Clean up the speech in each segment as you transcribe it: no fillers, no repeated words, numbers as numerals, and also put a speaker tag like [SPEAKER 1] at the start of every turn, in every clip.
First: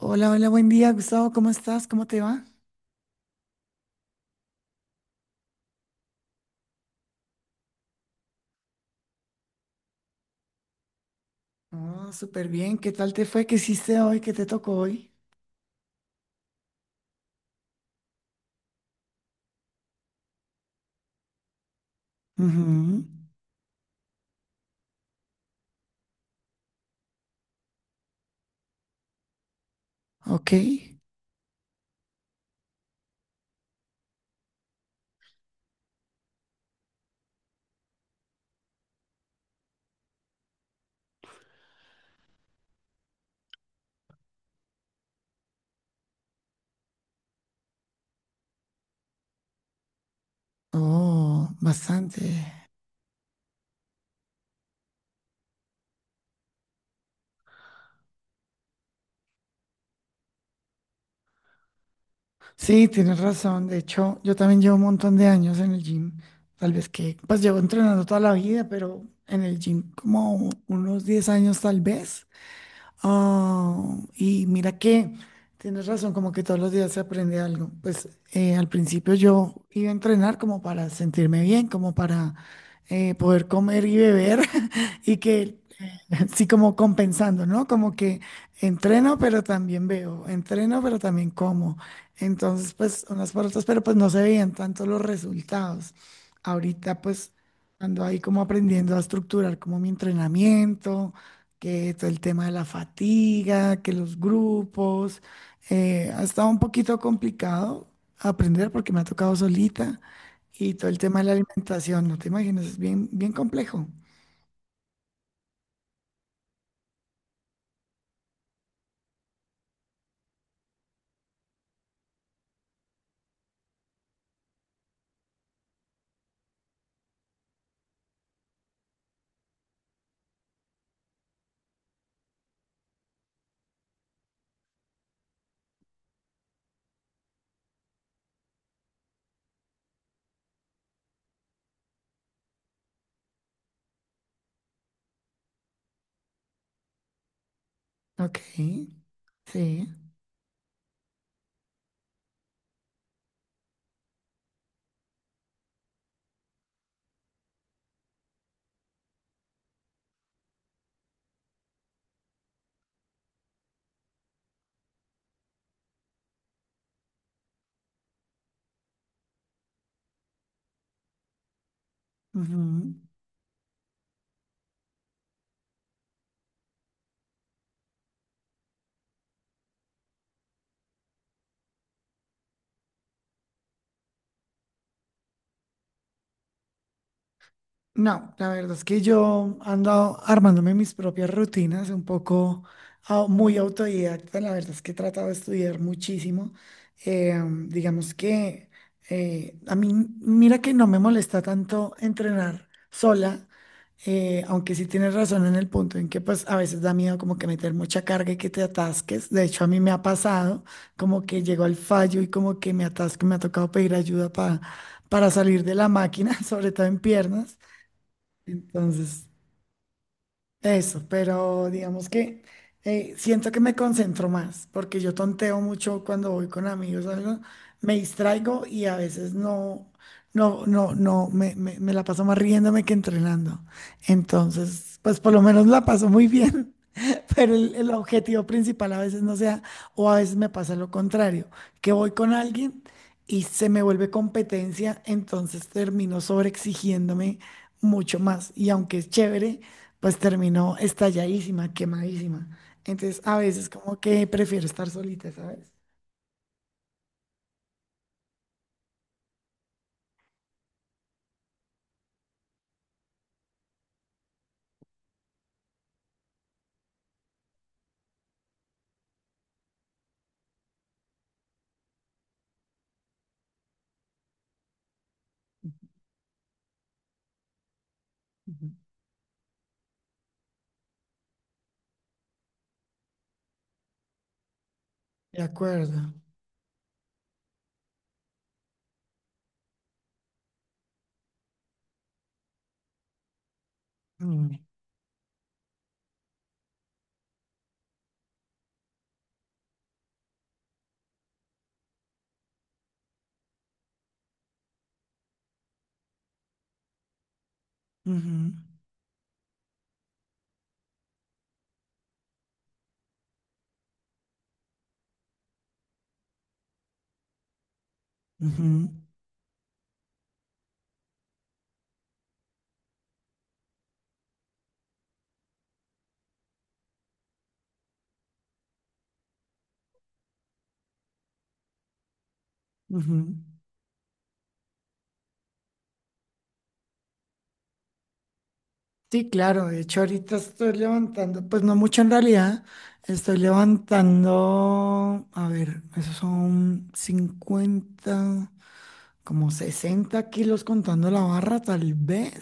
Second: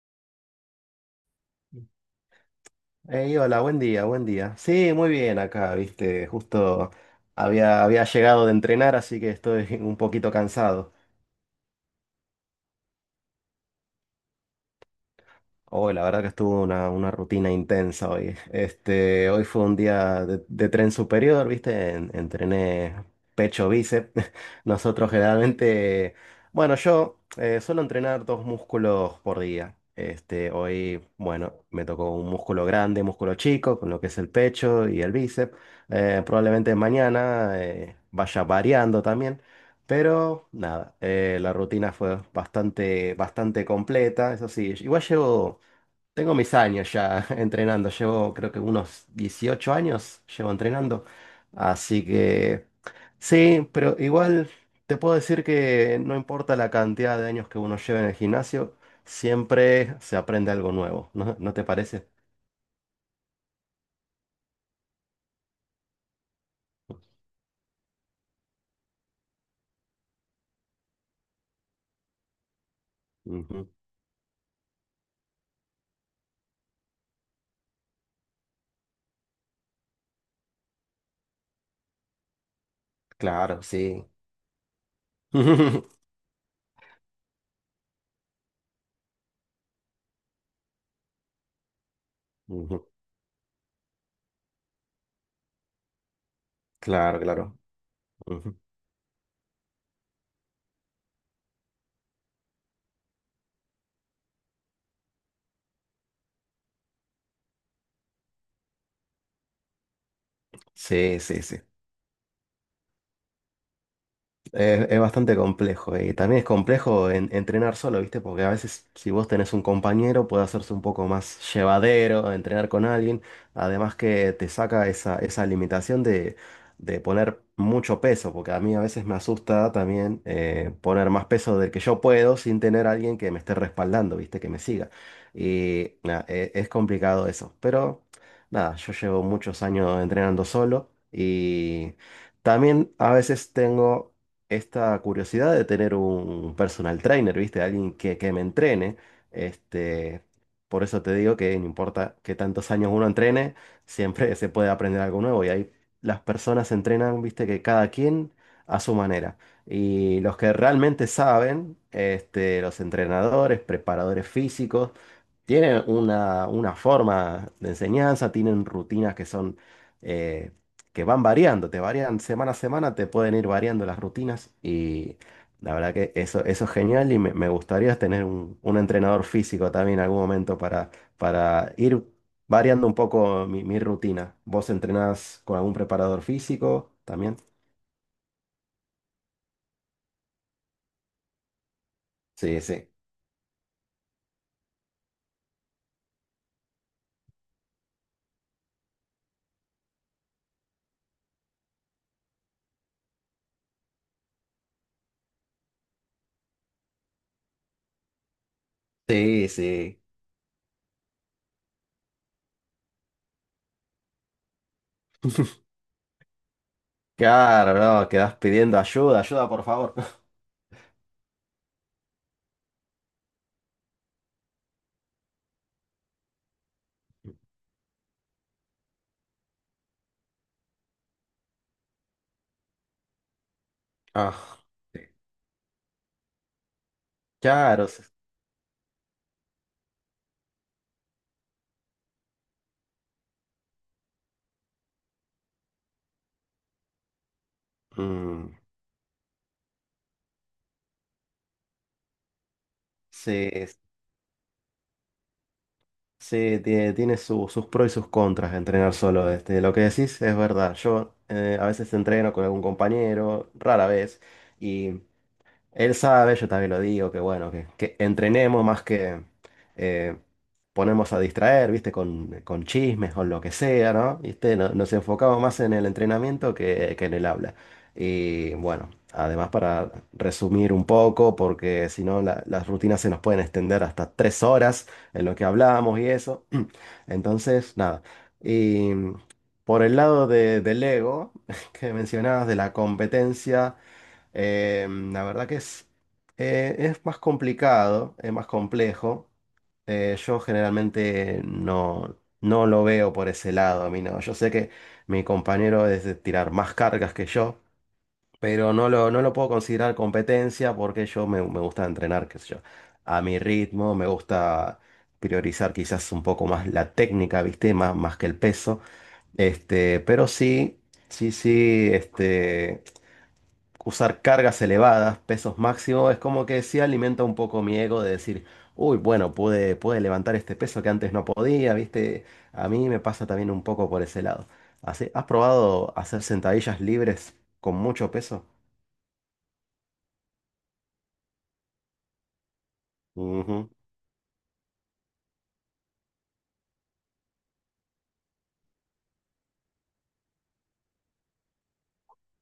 [SPEAKER 1] Hola, hola, buen día, Gustavo, ¿cómo estás? ¿Cómo te va?
[SPEAKER 2] Ey, hola, buen día, buen día. Sí, muy bien acá, viste, justo había llegado de entrenar, así que estoy un poquito cansado.
[SPEAKER 1] Oh, súper bien, ¿qué tal te fue? ¿Qué hiciste hoy? ¿Qué te tocó hoy?
[SPEAKER 2] Hoy, la verdad que estuvo una rutina intensa hoy. Hoy fue un día de tren superior, ¿viste? Entrené
[SPEAKER 1] Ujú.
[SPEAKER 2] pecho, bíceps. Nosotros generalmente, bueno, yo suelo entrenar dos músculos por día.
[SPEAKER 1] Ok.
[SPEAKER 2] Hoy, bueno, me tocó un músculo grande, músculo chico, con lo que es el pecho y el bíceps. Probablemente mañana vaya variando también. Pero nada, la rutina fue bastante, bastante completa, eso sí. Igual llevo tengo mis años ya entrenando, llevo creo que unos 18 años llevo entrenando,
[SPEAKER 1] Oh,
[SPEAKER 2] así
[SPEAKER 1] bastante.
[SPEAKER 2] que sí, pero igual te puedo decir que no importa la cantidad de años que uno lleve en el gimnasio, siempre se aprende algo nuevo, ¿no, no te parece?
[SPEAKER 1] Sí, tienes razón. De hecho, yo también llevo un montón de años en el gym. Tal vez que, pues llevo entrenando toda la vida, pero en el gym como unos 10 años tal vez.
[SPEAKER 2] Ujú.
[SPEAKER 1] Oh, y mira que tienes razón, como que todos los días se aprende algo. Pues al principio yo iba a entrenar como para sentirme bien, como para poder
[SPEAKER 2] Claro,
[SPEAKER 1] comer y
[SPEAKER 2] sí.
[SPEAKER 1] beber y que
[SPEAKER 2] Ujú.
[SPEAKER 1] sí como compensando, ¿no? Como que entreno pero también veo, entreno pero también como. Entonces, pues unas por otras, pero pues no se veían tanto los resultados. Ahorita
[SPEAKER 2] Claro,
[SPEAKER 1] pues
[SPEAKER 2] claro.
[SPEAKER 1] ando ahí como
[SPEAKER 2] Ujú.
[SPEAKER 1] aprendiendo a estructurar como mi entrenamiento, que todo el tema de la fatiga, que los grupos, ha estado un poquito complicado aprender porque me ha tocado solita, y todo el tema
[SPEAKER 2] Sí,
[SPEAKER 1] de la
[SPEAKER 2] sí, sí.
[SPEAKER 1] alimentación, no te imaginas, es bien, bien complejo.
[SPEAKER 2] Es bastante complejo y también es complejo entrenar solo, ¿viste? Porque a veces si vos tenés un compañero puede hacerse un poco más llevadero entrenar con alguien, además que te saca esa limitación de poner mucho peso, porque a mí a veces me asusta también poner más peso del que yo puedo sin tener a alguien que me esté respaldando, ¿viste? Que me siga. Y nada, es complicado eso, pero nada, yo llevo muchos años entrenando solo y también a veces tengo esta curiosidad de tener un personal trainer, ¿viste? Alguien que
[SPEAKER 1] Ok,
[SPEAKER 2] me entrene.
[SPEAKER 1] sí.
[SPEAKER 2] Este, por eso te digo que no importa qué tantos años uno entrene, siempre se puede aprender algo nuevo. Y ahí las personas se entrenan, ¿viste? Que cada quien a su manera. Y los que realmente saben, los entrenadores, preparadores físicos, tienen una forma de enseñanza, tienen rutinas que son, eh, que van variando, te varían semana a
[SPEAKER 1] Ujú.
[SPEAKER 2] semana, te pueden ir variando las rutinas y la verdad que eso es genial y me gustaría tener un entrenador físico también en algún momento para ir variando un poco mi rutina. ¿Vos entrenás con algún preparador físico también?
[SPEAKER 1] No, la verdad es que yo ando armándome mis propias rutinas, un
[SPEAKER 2] Sí,
[SPEAKER 1] poco
[SPEAKER 2] sí.
[SPEAKER 1] muy autodidacta, la verdad es que he tratado de estudiar muchísimo. Eh, digamos que a mí, mira que no me molesta tanto entrenar sola, aunque sí tienes razón en el punto en que pues a veces da miedo como que meter mucha carga y que te atasques. De
[SPEAKER 2] Sí,
[SPEAKER 1] hecho, a mí me
[SPEAKER 2] sí.
[SPEAKER 1] ha pasado como que llego al fallo y como que me atasco, y me ha tocado pedir ayuda para salir de la máquina, sobre todo en piernas.
[SPEAKER 2] Claro, no, quedás pidiendo ayuda,
[SPEAKER 1] Entonces,
[SPEAKER 2] ayuda por favor.
[SPEAKER 1] eso, pero digamos que siento que me concentro más, porque yo tonteo mucho cuando voy con amigos o algo, me distraigo y a veces no, me la paso más riéndome que entrenando.
[SPEAKER 2] Ah,
[SPEAKER 1] Entonces,
[SPEAKER 2] sí.
[SPEAKER 1] pues por lo menos la paso muy bien, pero el,
[SPEAKER 2] Claro.
[SPEAKER 1] el objetivo principal a veces no sea, o a veces me pasa lo contrario, que voy con alguien y se me vuelve competencia, entonces termino sobreexigiéndome mucho
[SPEAKER 2] Mm.
[SPEAKER 1] más. Y aunque es chévere, pues termino estalladísima, quemadísima. Entonces a
[SPEAKER 2] Sí,
[SPEAKER 1] veces como que prefiero estar solita, ¿sabes?
[SPEAKER 2] sí, tiene sus pros y sus contras entrenar solo. Lo que decís es verdad. Yo a veces entreno con algún compañero, rara vez. Él sabe, yo también lo digo, que bueno, que entrenemos más que eh, ponemos a distraer, ¿viste? Con chismes, con lo que sea, ¿no? ¿Viste? Nos enfocamos más en el entrenamiento que en el habla. Y
[SPEAKER 1] Ujú.
[SPEAKER 2] bueno, además para resumir un poco, porque si no las rutinas se nos pueden extender hasta 3 horas en lo
[SPEAKER 1] De
[SPEAKER 2] que hablamos y
[SPEAKER 1] acuerdo.
[SPEAKER 2] eso. Entonces, nada. Y por el lado del ego que mencionabas, de la competencia.
[SPEAKER 1] Mm,
[SPEAKER 2] Eh, la verdad que es más complicado, es más complejo. Yo generalmente no lo veo por ese lado, a mí no. Yo sé que mi compañero es de tirar más cargas que yo,
[SPEAKER 1] ujú,
[SPEAKER 2] pero no lo puedo considerar competencia porque yo me gusta entrenar, qué sé yo, a mi ritmo, me gusta priorizar quizás un poco más la técnica, ¿viste? Más que el peso.
[SPEAKER 1] ujú,
[SPEAKER 2] Pero sí, sí, sí, usar cargas elevadas, pesos máximos, es como que sí alimenta un poco mi ego de decir, uy, bueno, pude levantar este peso que antes no podía, ¿viste? A mí me pasa
[SPEAKER 1] ujú.
[SPEAKER 2] también un poco por ese lado. Así, ¿has probado hacer sentadillas libres con mucho peso?
[SPEAKER 1] Sí, claro, de hecho ahorita estoy levantando, pues no mucho en realidad, estoy
[SPEAKER 2] Ujú.
[SPEAKER 1] levantando, a ver, esos son 50, como 60 kilos contando la barra, tal vez,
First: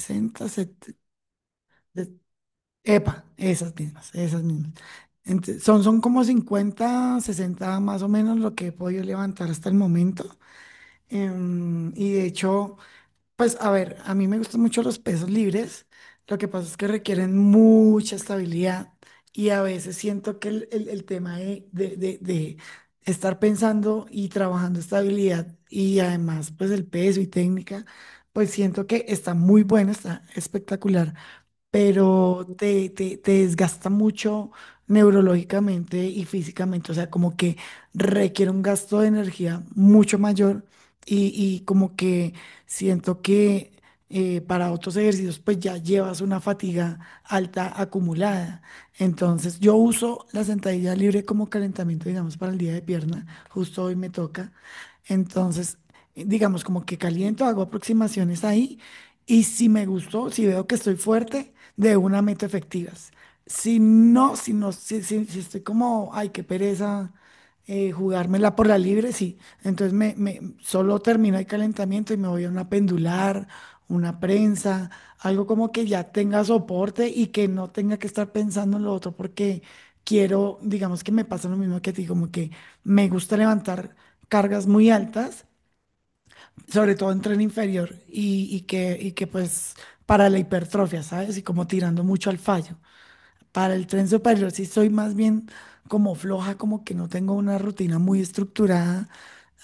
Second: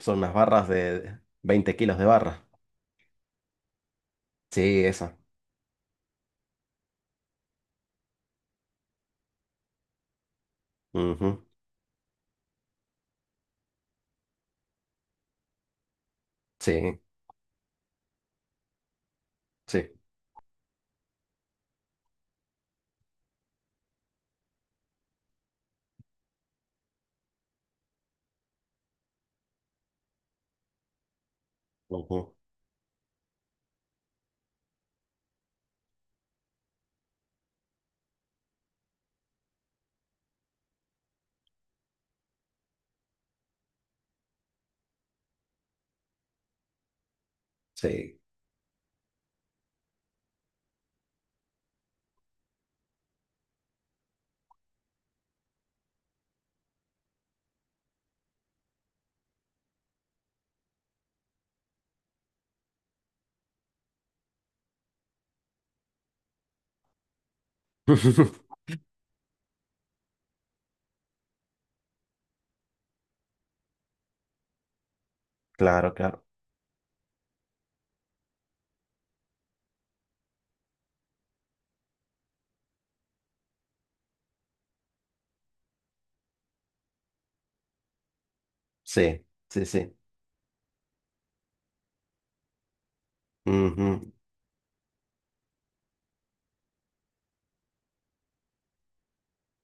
[SPEAKER 2] Son unas barras
[SPEAKER 1] 70,
[SPEAKER 2] de 20 kilos de
[SPEAKER 1] de-
[SPEAKER 2] barra.
[SPEAKER 1] epa, esas mismas, esas mismas.
[SPEAKER 2] Sí, esa.
[SPEAKER 1] Son como 50, 60 más o menos lo que he podido levantar hasta el momento.
[SPEAKER 2] Ujú.
[SPEAKER 1] Y de hecho... Pues a ver, a mí me gustan mucho los pesos libres. Lo que pasa es que
[SPEAKER 2] Sí,
[SPEAKER 1] requieren mucha estabilidad, y a
[SPEAKER 2] sí.
[SPEAKER 1] veces siento que el tema de estar pensando y trabajando estabilidad y además pues el peso y técnica, pues siento que está muy bueno, está espectacular,
[SPEAKER 2] Ujú.
[SPEAKER 1] pero te desgasta mucho neurológicamente y físicamente, o sea, como que requiere un gasto de energía mucho mayor, y como que siento que para otros ejercicios pues ya llevas una fatiga alta
[SPEAKER 2] Sí.
[SPEAKER 1] acumulada. Entonces yo uso la sentadilla libre como calentamiento, digamos, para el día de pierna, justo hoy me toca. Entonces, digamos, como que caliento, hago aproximaciones ahí, y si me gustó, si veo que estoy fuerte, de una meto efectivas. Si no, si no, si estoy como, ay, qué pereza jugármela por la libre, sí. Entonces solo termino el calentamiento y me voy a una pendular, una prensa, algo como que
[SPEAKER 2] Claro,
[SPEAKER 1] ya
[SPEAKER 2] claro.
[SPEAKER 1] tenga soporte y que no tenga que estar pensando en lo otro, porque quiero, digamos que me pasa lo mismo que a ti, como que me gusta levantar cargas muy altas sobre todo en tren inferior, y, y que, y
[SPEAKER 2] Sí,
[SPEAKER 1] que
[SPEAKER 2] sí,
[SPEAKER 1] pues
[SPEAKER 2] sí.
[SPEAKER 1] para la hipertrofia, ¿sabes? Y como tirando mucho al fallo. Para el tren
[SPEAKER 2] Ujú.
[SPEAKER 1] superior sí soy más bien como floja, como que no tengo una rutina muy estructurada.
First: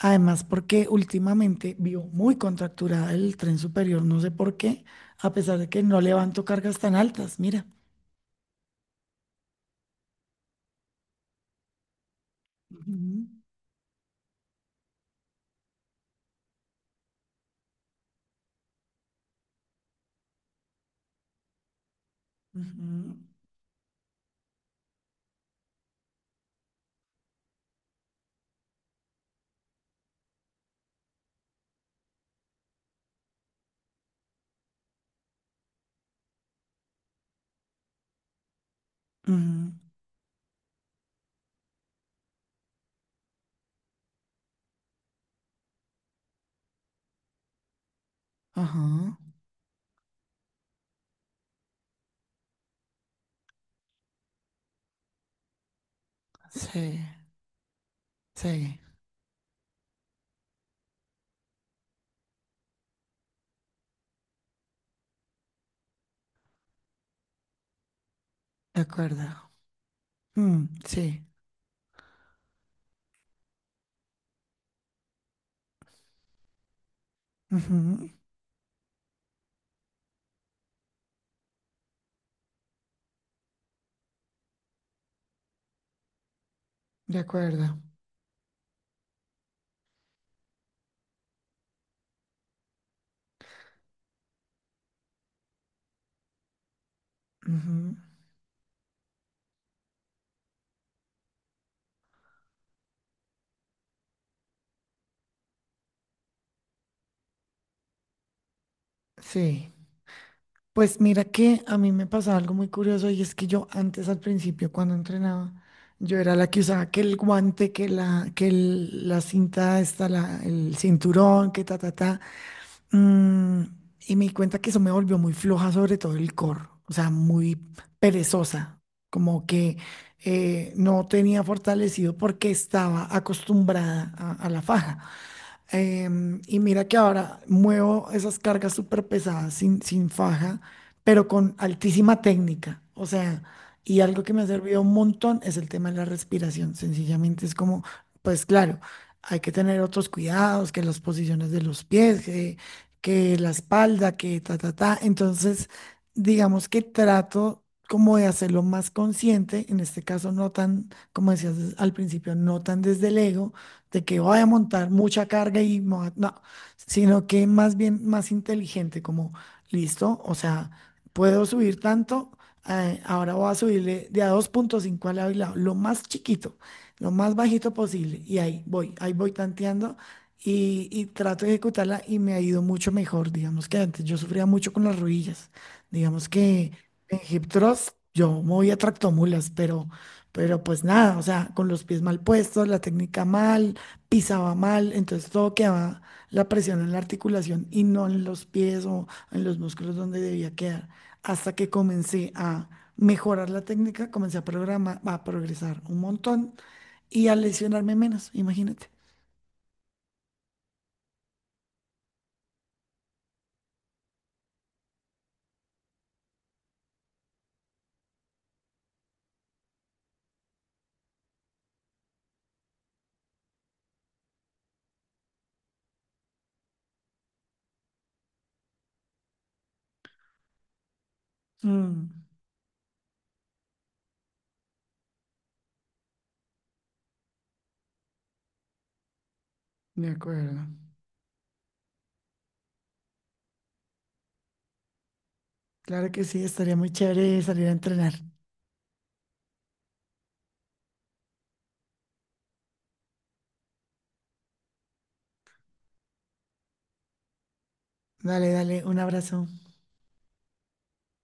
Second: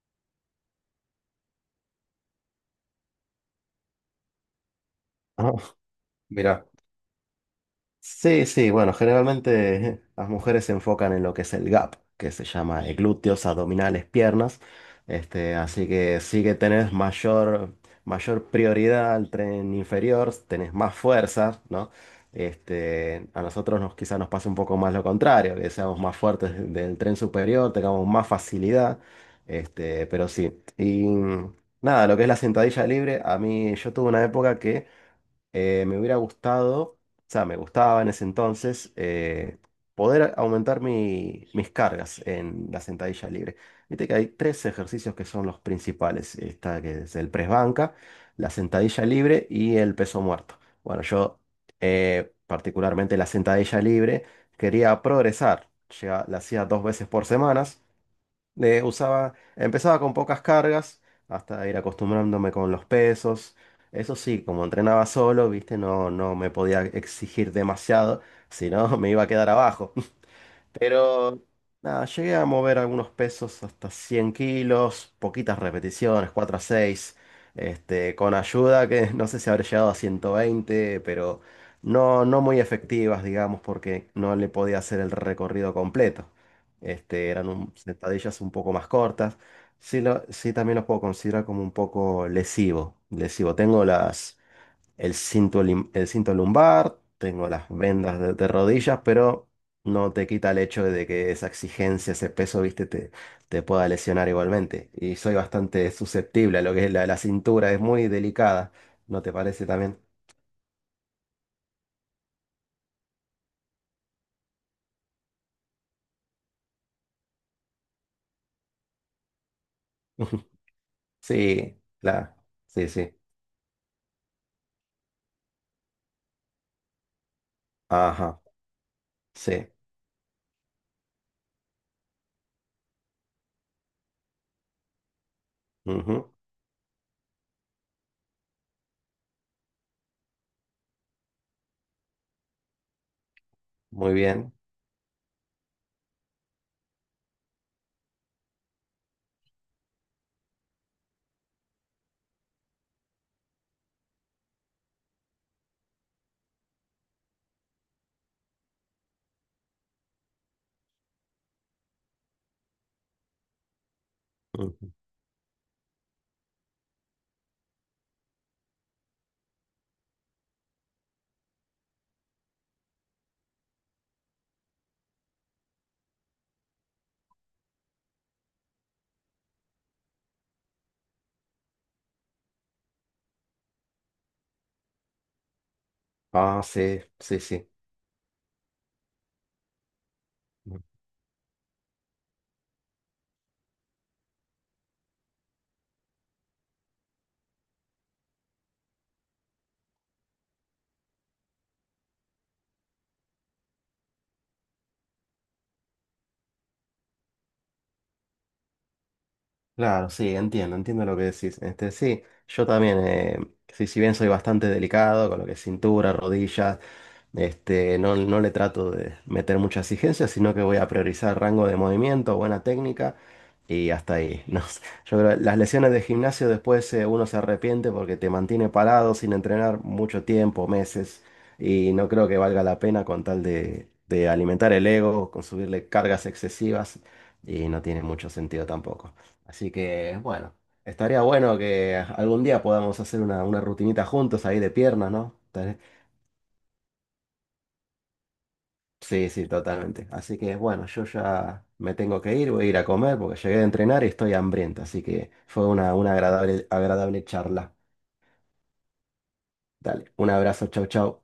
[SPEAKER 1] Además, porque últimamente vio muy contracturada el tren superior, no sé por qué, a
[SPEAKER 2] Ah,
[SPEAKER 1] pesar de que no levanto
[SPEAKER 2] mira.
[SPEAKER 1] cargas tan altas, mira.
[SPEAKER 2] Sí, sí, bueno, generalmente las mujeres se enfocan en lo que es el gap, que se llama
[SPEAKER 1] Ujú,
[SPEAKER 2] glúteos, abdominales, piernas. Así que sí que tenés mayor prioridad al tren inferior, tenés más fuerza, ¿no?
[SPEAKER 1] ujú,
[SPEAKER 2] A nosotros quizás nos pasa un poco más lo contrario, que seamos más fuertes del tren superior, tengamos más facilidad. Pero sí. Y nada, lo que es la sentadilla libre, a mí yo tuve una época que me hubiera gustado, o sea, me gustaba en ese entonces
[SPEAKER 1] ujú,
[SPEAKER 2] poder aumentar mis cargas en la sentadilla libre. Viste que hay tres ejercicios que son los principales. Está que es el press banca, la
[SPEAKER 1] ajá,
[SPEAKER 2] sentadilla libre y el peso muerto. Bueno, yo particularmente la sentadilla libre quería progresar. La hacía dos
[SPEAKER 1] sí,
[SPEAKER 2] veces por semana.
[SPEAKER 1] sí,
[SPEAKER 2] Empezaba con pocas cargas hasta ir acostumbrándome con los pesos. Eso sí, como entrenaba solo, viste, no me podía exigir demasiado, si
[SPEAKER 1] de
[SPEAKER 2] no me iba a quedar
[SPEAKER 1] acuerdo.
[SPEAKER 2] abajo.
[SPEAKER 1] Mm, sí,
[SPEAKER 2] Pero nada, llegué a mover algunos pesos hasta 100 kilos, poquitas repeticiones, 4 a seis,
[SPEAKER 1] ujú,
[SPEAKER 2] con ayuda que no sé si habré llegado a 120, pero no muy efectivas, digamos, porque no le podía hacer el recorrido completo.
[SPEAKER 1] de
[SPEAKER 2] Eran un-
[SPEAKER 1] acuerdo.
[SPEAKER 2] sentadillas un poco más cortas. Sí, sí, también los puedo considerar como un poco lesivo. Lesivo. Tengo las el cinto, el cinto lumbar, tengo las
[SPEAKER 1] Ujú.
[SPEAKER 2] vendas de rodillas, pero no te quita el hecho de que esa exigencia, ese peso, viste, te pueda lesionar igualmente. Y soy bastante susceptible a lo que es la cintura, es muy delicada, ¿no te parece
[SPEAKER 1] Sí,
[SPEAKER 2] también?
[SPEAKER 1] pues mira que a mí me pasaba algo muy curioso, y es que yo antes al principio cuando entrenaba, yo era la que usaba que el guante, que la, la cinta esta, el cinturón, que ta,
[SPEAKER 2] Sí,
[SPEAKER 1] ta, ta.
[SPEAKER 2] la, sí, sí,
[SPEAKER 1] mm, y me di cuenta que eso me volvió muy floja, sobre todo el core, o sea, muy
[SPEAKER 2] ajá,
[SPEAKER 1] perezosa, como
[SPEAKER 2] sí,
[SPEAKER 1] que no tenía fortalecido porque estaba acostumbrada a la faja.
[SPEAKER 2] ujú.
[SPEAKER 1] Y mira que ahora muevo esas cargas súper pesadas sin faja, pero con altísima técnica. O sea, y
[SPEAKER 2] Muy
[SPEAKER 1] algo que me ha
[SPEAKER 2] bien.
[SPEAKER 1] servido un montón es el tema de la respiración. Sencillamente es como, pues claro, hay que tener otros cuidados, que las posiciones de los pies, que la espalda, que ta, ta, ta. Entonces, digamos que trato como de hacerlo más consciente, en este caso no tan, como decías al principio, no tan desde el ego de que voy a montar
[SPEAKER 2] Ujú.
[SPEAKER 1] mucha carga y no, sino que más bien más inteligente, como listo, o sea, puedo subir tanto, ahora voy a subirle de a 2,5 al lado y lado, lo más chiquito, lo más bajito posible, y ahí voy tanteando. Y trato de ejecutarla y me ha ido mucho mejor. Digamos que antes yo sufría mucho con las rodillas. Digamos
[SPEAKER 2] Ah,
[SPEAKER 1] que
[SPEAKER 2] sí,
[SPEAKER 1] en
[SPEAKER 2] sí,
[SPEAKER 1] hip
[SPEAKER 2] sí.
[SPEAKER 1] thrust yo movía tractomulas, pero, pues nada, o sea, con los pies mal puestos, la técnica mal, pisaba mal, entonces todo quedaba la presión en la articulación y no en los pies o en los músculos donde debía quedar. Hasta que comencé a mejorar la técnica, comencé a programar, a progresar un montón y a lesionarme menos, imagínate.
[SPEAKER 2] Claro, sí, entiendo lo que decís. Sí, yo también, sí, si bien soy bastante delicado con lo que es cintura, rodillas, no le trato de meter mucha exigencia, sino que voy a priorizar rango de movimiento, buena técnica y hasta ahí. No sé. Yo creo que las lesiones de gimnasio después uno se arrepiente porque te mantiene parado sin entrenar mucho tiempo, meses, y
[SPEAKER 1] Mm,
[SPEAKER 2] no creo que valga la pena con tal de alimentar el ego, con subirle cargas excesivas, y no tiene mucho sentido tampoco. Así
[SPEAKER 1] de
[SPEAKER 2] que, bueno,
[SPEAKER 1] acuerdo.
[SPEAKER 2] estaría bueno que algún día podamos hacer una rutinita juntos ahí de piernas, ¿no?
[SPEAKER 1] Claro que sí, estaría muy chévere salir a entrenar.
[SPEAKER 2] Sí, sí, totalmente. Así que, bueno, yo ya me tengo que ir, voy a ir a comer porque llegué de entrenar y estoy hambriento. Así que fue una agradable, agradable charla.
[SPEAKER 1] Dale, dale, un abrazo.
[SPEAKER 2] Dale, un abrazo, chau, chau.